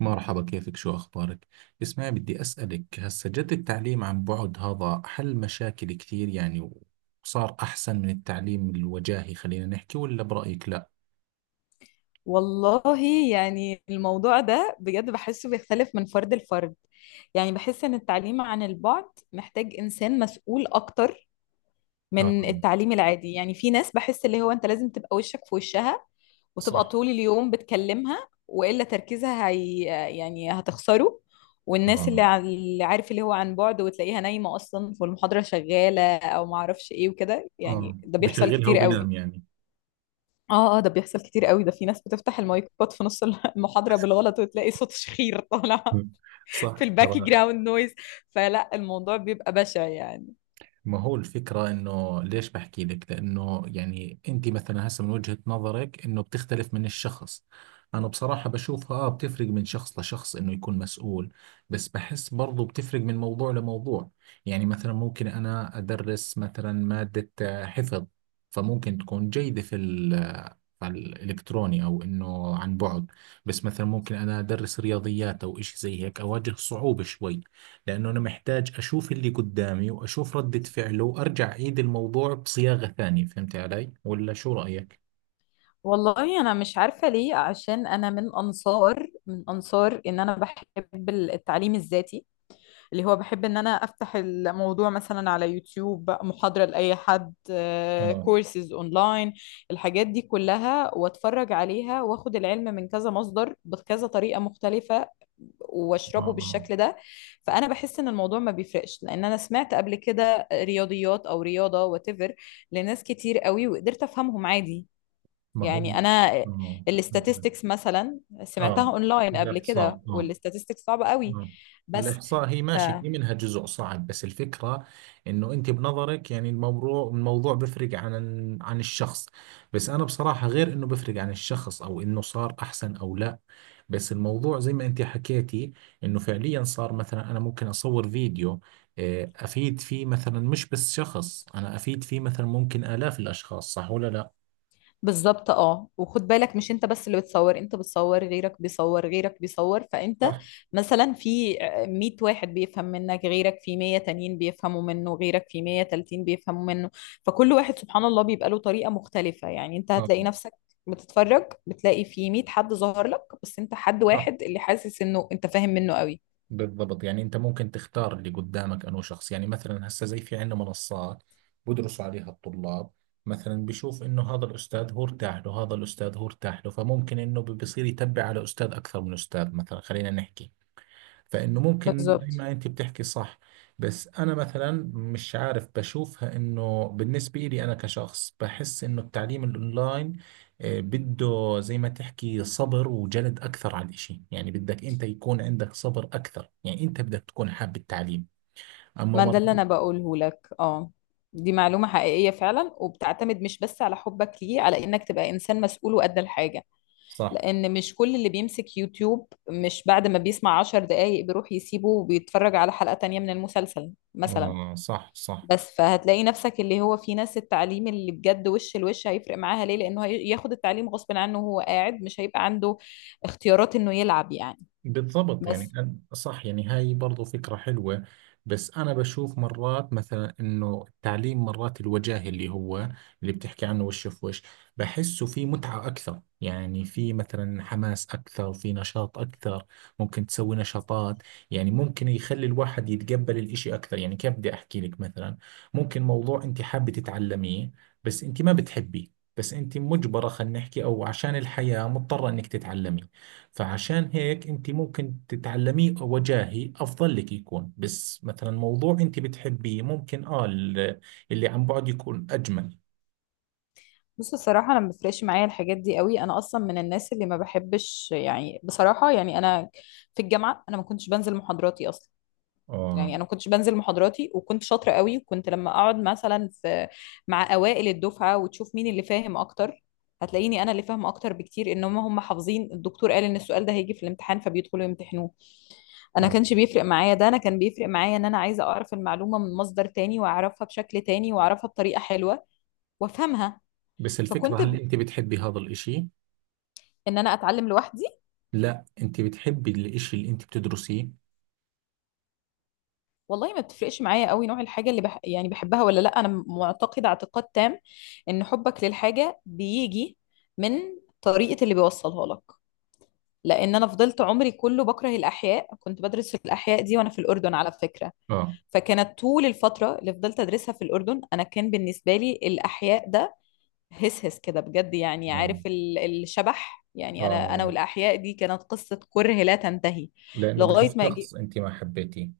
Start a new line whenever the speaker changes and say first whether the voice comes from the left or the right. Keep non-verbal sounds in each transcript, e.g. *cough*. right: مرحبا، كيفك، شو أخبارك؟ اسمعي، بدي أسألك هسا. جد التعليم عن بعد هذا حل مشاكل كثير، يعني وصار أحسن من التعليم الوجاهي، خلينا نحكي. ولا برأيك لا؟
left: والله، يعني الموضوع ده بجد بحسه بيختلف من فرد لفرد. يعني بحس ان التعليم عن البعد محتاج انسان مسؤول اكتر
right: اه.
left: من التعليم العادي. يعني في ناس بحس اللي هو انت لازم تبقى وشك في وشها وتبقى
right: صح.
left: طول اليوم بتكلمها، والا تركيزها هي يعني هتخسره. والناس اللي
right: آه،
left: اللي عارف اللي هو عن بعد وتلاقيها نايمة اصلا والمحاضرة شغالة او معرفش ايه وكده، يعني
right: آه،
left: ده بيحصل
right: بشغلها
left: كتير قوي.
right: وبنام يعني.
left: اه، اه، ده بيحصل كتير قوي. ده في ناس بتفتح المايكات في نص المحاضرة بالغلط وتلاقي صوت شخير طالع
right: *laughs*
left: *laughs*
right: صح
left: في الباك
right: ترى.
left: جراوند نويز. فلا الموضوع بيبقى بشع يعني.
right: ما هو الفكرة إنه ليش بحكي لك؟ لأنه يعني أنت مثلا هسه من وجهة نظرك إنه بتختلف من الشخص. أنا بصراحة بشوفها، بتفرق من شخص لشخص، إنه يكون مسؤول. بس بحس برضو بتفرق من موضوع لموضوع. يعني مثلا ممكن أنا أدرس مثلا مادة حفظ، فممكن تكون جيدة في على الإلكتروني، أو إنه عن بعد. بس مثلا ممكن أنا أدرس رياضيات أو إشي زي هيك، أواجه صعوبة شوي. لأنه أنا محتاج أشوف اللي قدامي وأشوف ردة فعله وأرجع أعيد الموضوع بصياغة ثانية. فهمت علي؟ ولا شو رأيك؟
left: والله انا مش عارفة ليه، عشان انا من انصار ان انا بحب التعليم الذاتي، اللي هو بحب ان انا افتح الموضوع مثلا على يوتيوب محاضرة لأي حد،
right: اه.
left: كورسز اونلاين، الحاجات دي كلها، واتفرج عليها واخد العلم من كذا مصدر بكذا طريقة مختلفة
right: آه،
left: واشربه
right: آه.
left: بالشكل ده. فانا بحس ان الموضوع ما بيفرقش، لان انا سمعت قبل كده رياضيات او رياضة واتيفر لناس كتير قوي وقدرت افهمهم عادي.
right: ما هو.
left: يعني انا
right: آه،
left: الاستاتستكس مثلا
right: آه.
left: سمعتها اونلاين قبل كده،
right: الإحصاء. آه،
left: والاستاتستكس صعبة قوي.
right: آه.
left: بس
right: الإحصاء هي
left: ف...
right: ماشي، في منها جزء صعب، بس الفكرة إنه أنت بنظرك يعني الموضوع الموضوع بفرق عن الشخص. بس أنا بصراحة، غير إنه بفرق عن الشخص أو إنه صار أحسن أو لا، بس الموضوع زي ما أنت حكيتي، إنه فعليا صار مثلا أنا ممكن أصور فيديو، أفيد فيه مثلا مش بس شخص، أنا أفيد فيه مثلا ممكن آلاف الأشخاص. صح ولا لا؟
left: بالظبط. اه، وخد بالك مش انت بس اللي بتصور، انت بتصور غيرك بيصور غيرك بيصور، فانت
right: صح.
left: مثلا في 100 واحد بيفهم منك، غيرك في 100 تانيين بيفهموا منه، غيرك في 100 تالتين بيفهموا منه. فكل واحد سبحان الله بيبقى له طريقة مختلفة. يعني انت
right: آه.
left: هتلاقي نفسك بتتفرج، بتلاقي في 100 حد ظهر لك، بس انت حد
right: صح.
left: واحد اللي حاسس انه انت فاهم منه قوي.
right: بالضبط، يعني انت ممكن تختار اللي قدامك انه شخص. يعني مثلا هسه زي في عندنا منصات بدرسوا عليها الطلاب. مثلا بشوف انه هذا الاستاذ هو ارتاح له، هذا الاستاذ هو ارتاح له، فممكن انه بصير يتبع على استاذ اكثر من استاذ مثلا، خلينا نحكي. فانه ممكن زي
left: بالظبط.
right: ما انت بتحكي، صح. بس انا مثلا مش عارف، بشوفها انه بالنسبه لي انا كشخص بحس انه التعليم الاونلاين، بده زي ما تحكي صبر وجلد اكثر على الاشي. يعني بدك انت يكون عندك صبر اكثر. يعني انت بدك تكون حاب التعليم، اما
left: ما ده
right: مر...
left: اللي انا بقوله لك. اه، دي معلومة حقيقية فعلا، وبتعتمد مش بس على حبك ليه، على انك تبقى انسان مسؤول وقد الحاجة.
right: صح.
left: لأن مش كل اللي بيمسك يوتيوب مش بعد ما بيسمع 10 دقايق بيروح يسيبه وبيتفرج على حلقة تانية من المسلسل مثلا.
right: صح، صح.
left: بس فهتلاقي نفسك اللي هو في ناس التعليم اللي بجد وش الوش هيفرق معاها، ليه؟ لأنه ياخد التعليم غصب عنه، وهو قاعد مش هيبقى عنده اختيارات إنه يلعب يعني.
right: بالضبط، يعني
left: بس
right: صح، يعني هاي برضو فكرة حلوة. بس أنا بشوف مرات مثلا إنه التعليم مرات الوجاهي اللي هو اللي بتحكي عنه، وش في وش، بحسه في متعة أكثر. يعني في مثلا حماس أكثر، في نشاط أكثر، ممكن تسوي نشاطات، يعني ممكن يخلي الواحد يتقبل الإشي أكثر. يعني كيف بدي أحكي لك؟ مثلا ممكن موضوع أنت حابة تتعلميه بس أنت ما بتحبيه، بس أنت مجبرة، خلينا نحكي، أو عشان الحياة مضطرة إنك تتعلمي. فعشان هيك انت ممكن تتعلميه وجاهي افضل لك يكون، بس مثلا موضوع انت بتحبيه، ممكن اللي عن بعد يكون اجمل.
left: بص الصراحة، أنا ما بيفرقش معايا الحاجات دي قوي، أنا أصلا من الناس اللي ما بحبش يعني، بصراحة، يعني أنا في الجامعة أنا ما كنتش بنزل محاضراتي أصلا. يعني
right: اه،
left: انا ما كنتش بنزل محاضراتي، وكنت شاطره قوي. وكنت لما اقعد مثلا في مع اوائل الدفعه وتشوف مين اللي فاهم اكتر، هتلاقيني انا اللي فاهمه اكتر بكتير، ان هم حافظين الدكتور قال ان السؤال ده هيجي في الامتحان فبيدخلوا يمتحنوه. انا
right: اه.
left: كانش بيفرق معايا ده، انا كان بيفرق معايا ان انا عايزه اعرف المعلومه من مصدر تاني واعرفها بشكل تاني واعرفها بطريقه حلوه وافهمها.
right: بس الفكرة،
left: فكنت
right: هل انت بتحبي هذا الاشي؟
left: ان انا اتعلم لوحدي.
right: لا، انت بتحبي الاشي اللي انت بتدرسيه؟
left: والله ما بتفرقش معايا قوي نوع الحاجة اللي يعني بحبها ولا لا. انا معتقدة اعتقاد تام ان حبك للحاجة بيجي من طريقة اللي بيوصلها لك. لان انا فضلت عمري كله بكره الاحياء، كنت بدرس في الاحياء دي وانا في الاردن على فكرة.
right: اه،
left: فكانت طول الفترة اللي فضلت ادرسها في الاردن انا كان بالنسبة لي الاحياء ده هس هس كده بجد، يعني
right: اه،
left: عارف الشبح. يعني انا
right: اه.
left: والاحياء دي كانت قصة كره لا تنتهي
right: لانه
left: لغاية
right: بدرس
left: ما.
right: شخص انت ما حبيتيه.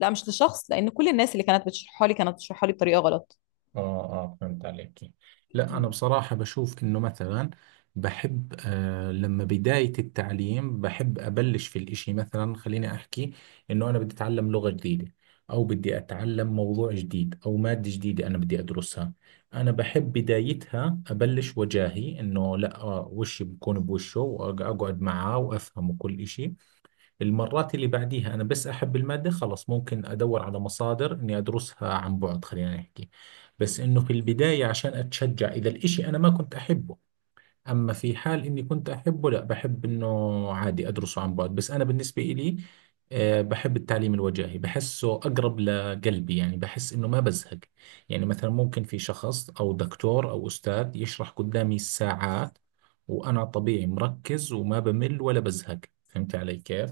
left: لا مش لشخص، لان كل الناس اللي كانت بتشرحها لي كانت بتشرحها لي بطريقه غلط.
right: اه، اه، فهمت عليك. لا، انا بصراحة بشوف انه مثلا بحب، لما بداية التعليم بحب ابلش في الاشي. مثلا خليني احكي، انه انا بدي اتعلم لغة جديدة، او بدي اتعلم موضوع جديد او مادة جديدة انا بدي ادرسها. انا بحب بدايتها ابلش وجاهي، انه لا، وشي بكون بوشه، واقعد معاه وافهمه كل اشي. المرات اللي بعديها أنا بس أحب المادة خلص، ممكن أدور على مصادر إني أدرسها عن بعد، خلينا نحكي. بس إنه في البداية عشان أتشجع إذا الإشي أنا ما كنت أحبه. أما في حال إني كنت أحبه، لا، بحب إنه عادي أدرسه عن بعد. بس أنا بالنسبة إلي، بحب التعليم الوجاهي، بحسه أقرب لقلبي. يعني بحس إنه ما بزهق. يعني مثلا ممكن في شخص أو دكتور أو أستاذ يشرح قدامي ساعات وأنا طبيعي مركز وما بمل ولا بزهق. فهمت علي كيف؟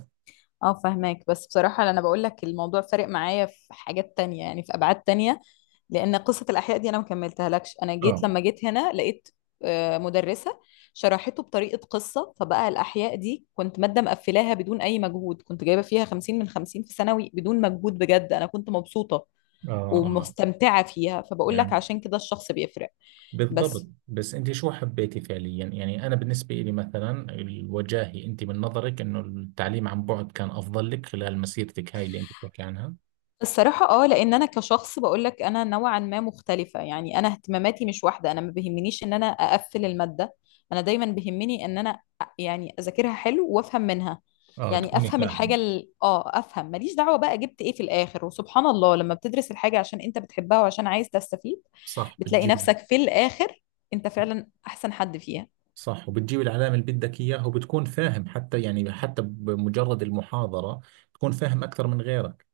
left: اه، فهماك. بس بصراحه انا بقول لك الموضوع فارق معايا في حاجات تانية، يعني في ابعاد تانية. لان قصه الاحياء دي انا ما كملتها لكش، انا جيت لما جيت هنا لقيت مدرسه شرحته بطريقه قصه، فبقى الاحياء دي كنت ماده مقفلاها بدون اي مجهود. كنت جايبه فيها 50 من 50 في ثانوي بدون مجهود بجد، انا كنت مبسوطه
right: آه، آه.
left: ومستمتعه فيها. فبقول لك
right: يعني
left: عشان كده الشخص بيفرق.
right: بالضبط،
left: بس
right: بس أنت شو حبيتي فعليا؟ يعني أنا بالنسبة لي مثلا الوجاهي، أنت من نظرك إنه التعليم عن بعد كان أفضل لك خلال مسيرتك هاي اللي أنت بتحكي عنها.
left: الصراحة اه، لان انا كشخص بقول لك انا نوعا ما مختلفة، يعني انا اهتماماتي مش واحدة. انا ما بيهمنيش ان انا اقفل المادة، انا دايما بيهمني ان انا يعني اذاكرها حلو وافهم منها.
right: آه،
left: يعني
right: تكوني
left: افهم الحاجة
right: فاهم.
left: افهم، ماليش دعوة بقى جبت ايه في الاخر. وسبحان الله لما بتدرس الحاجة عشان انت بتحبها وعشان عايز تستفيد،
right: صح،
left: بتلاقي
right: بتجيب.
left: نفسك في الاخر انت فعلا احسن حد فيها.
right: صح، وبتجيب العلامة اللي بدك إياها، وبتكون فاهم حتى، يعني حتى بمجرد المحاضرة تكون فاهم أكثر من غيرك.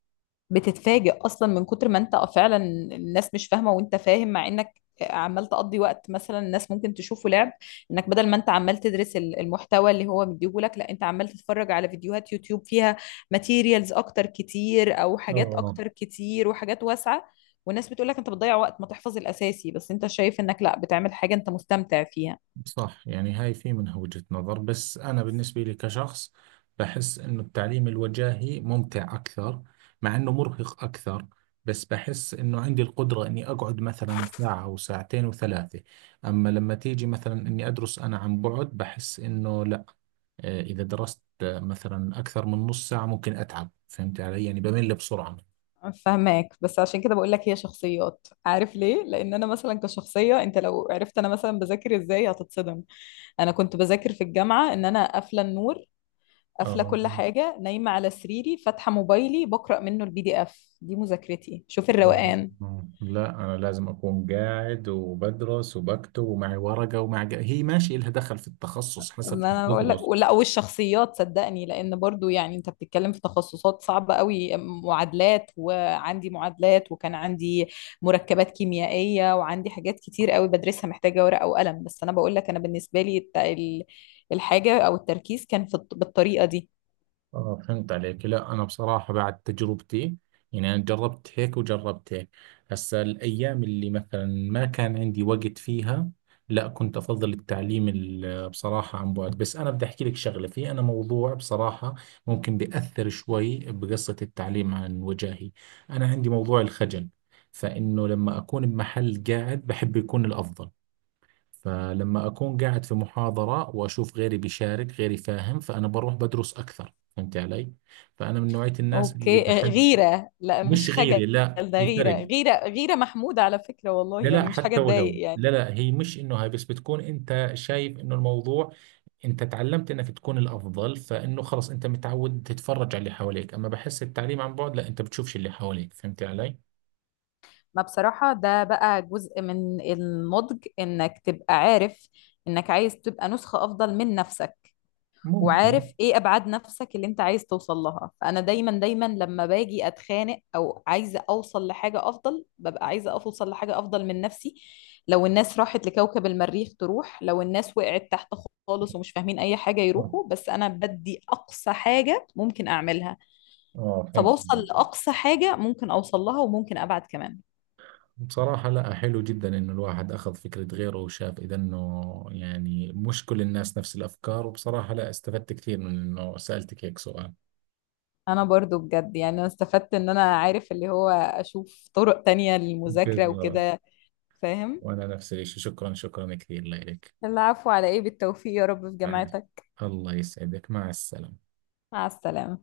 left: بتتفاجئ اصلا من كتر ما انت فعلا الناس مش فاهمه وانت فاهم، مع انك عمال تقضي وقت مثلا الناس ممكن تشوفه لعب. انك بدل ما انت عمال تدرس المحتوى اللي هو مديهولك، لا انت عمال تتفرج على فيديوهات يوتيوب فيها ماتيريالز اكتر كتير او حاجات
right: آه.
left: اكتر كتير وحاجات واسعه. والناس بتقول لك انت بتضيع وقت، ما تحفظ الاساسي، بس انت شايف انك لا بتعمل حاجه انت مستمتع فيها.
right: صح. يعني هاي في منها وجهة نظر، بس أنا بالنسبة لي كشخص بحس إنه التعليم الوجاهي ممتع أكثر، مع إنه مرهق أكثر. بس بحس إنه عندي القدرة إني أقعد مثلا ساعة وساعتين وثلاثة. أما لما تيجي مثلا إني أدرس أنا عن بعد، بحس إنه لا، إذا درست مثلا أكثر من نص ساعة ممكن أتعب. فهمت علي؟ يعني بمل بسرعة.
left: فهماك. بس عشان كده بقول لك هي شخصيات، عارف ليه؟ لان انا مثلا كشخصيه، انت لو عرفت انا مثلا بذاكر ازاي هتتصدم. انا كنت بذاكر في الجامعه ان انا قافله النور، قافله
right: آه.
left: كل حاجه، نايمه على سريري، فاتحه موبايلي بقرا منه البي دي اف دي مذاكرتي. شوف
right: مم.
left: الروقان.
right: لا، أنا لازم أكون قاعد وبدرس وبكتب ومعي ورقة ومعي هي ماشي، إلها دخل في التخصص حسب
left: ما
right: شو
left: انا بقول لك،
right: بتدرس.
left: ولا والشخصيات صدقني. لان برضو يعني انت بتتكلم في تخصصات صعبه قوي، معادلات وعندي معادلات وكان عندي مركبات كيميائيه وعندي حاجات كتير قوي بدرسها محتاجه ورقه وقلم. بس انا بقول لك انا بالنسبه لي الحاجه او التركيز كان في بالطريقه دي.
right: فهمت عليك. لا، أنا بصراحة بعد تجربتي، يعني أنا جربت هيك وجربت هيك، هسا الأيام اللي مثلا ما كان عندي وقت فيها، لا، كنت أفضل التعليم بصراحة عن بعد. بس أنا بدي أحكي لك شغلة، في أنا موضوع بصراحة ممكن بيأثر شوي بقصة التعليم عن وجاهي. أنا عندي موضوع الخجل، فإنه لما أكون بمحل قاعد بحب يكون الأفضل. فلما أكون قاعد في محاضرة وأشوف غيري بيشارك، غيري فاهم، فأنا بروح بدرس أكثر. فهمت علي؟ فأنا من نوعية الناس اللي
left: اوكي. آه،
right: بحب.
left: غيرة لا مش
right: مش
left: خجل.
right: غيري، لا،
left: ده
right: في
left: غيرة،
right: فرق.
left: غيرة، غيرة محمودة على فكرة، والله
right: لا،
left: يعني
right: لا،
left: مش حاجة
right: حتى
left: تضايق
right: ولو،
left: يعني.
right: لا، لا، هي مش إنه، هاي بس بتكون أنت شايف إنه الموضوع، أنت تعلمت إنك تكون الأفضل، فإنه خلص أنت متعود تتفرج على اللي حواليك. أما بحس التعليم عن بعد لا، أنت بتشوفش اللي حواليك. فهمت علي؟
left: ما بصراحة ده بقى جزء من النضج، انك تبقى عارف انك عايز تبقى نسخة افضل من نفسك،
right: ممكن.
left: وعارف ايه ابعاد نفسك اللي انت عايز توصل لها. فانا دايما دايما لما باجي اتخانق او عايزه اوصل لحاجه افضل، ببقى عايزه اوصل لحاجه افضل من نفسي. لو الناس راحت لكوكب المريخ تروح، لو الناس وقعت تحت خالص ومش فاهمين اي حاجه
right: اه،
left: يروحوا، بس انا بدي اقصى حاجه ممكن اعملها.
right: اه، فهمت.
left: فبوصل لاقصى حاجه ممكن اوصل لها، وممكن ابعد كمان.
right: بصراحة لا، حلو جدا إنه الواحد أخذ فكرة غيره، وشاف إذا إنه يعني مش كل الناس نفس الأفكار. وبصراحة لا، استفدت كثير من إنه سألتك هيك سؤال.
left: انا برضو بجد يعني انا استفدت ان انا عارف اللي هو اشوف طرق تانية للمذاكره
right: بالضبط.
left: وكده. فاهم.
right: وأنا نفس الشيء، شكرا، شكرا كثير لك.
left: العفو، على ايه، بالتوفيق يا رب في
right: مع-
left: جامعتك.
right: الله يسعدك، مع السلامة.
left: مع السلامة.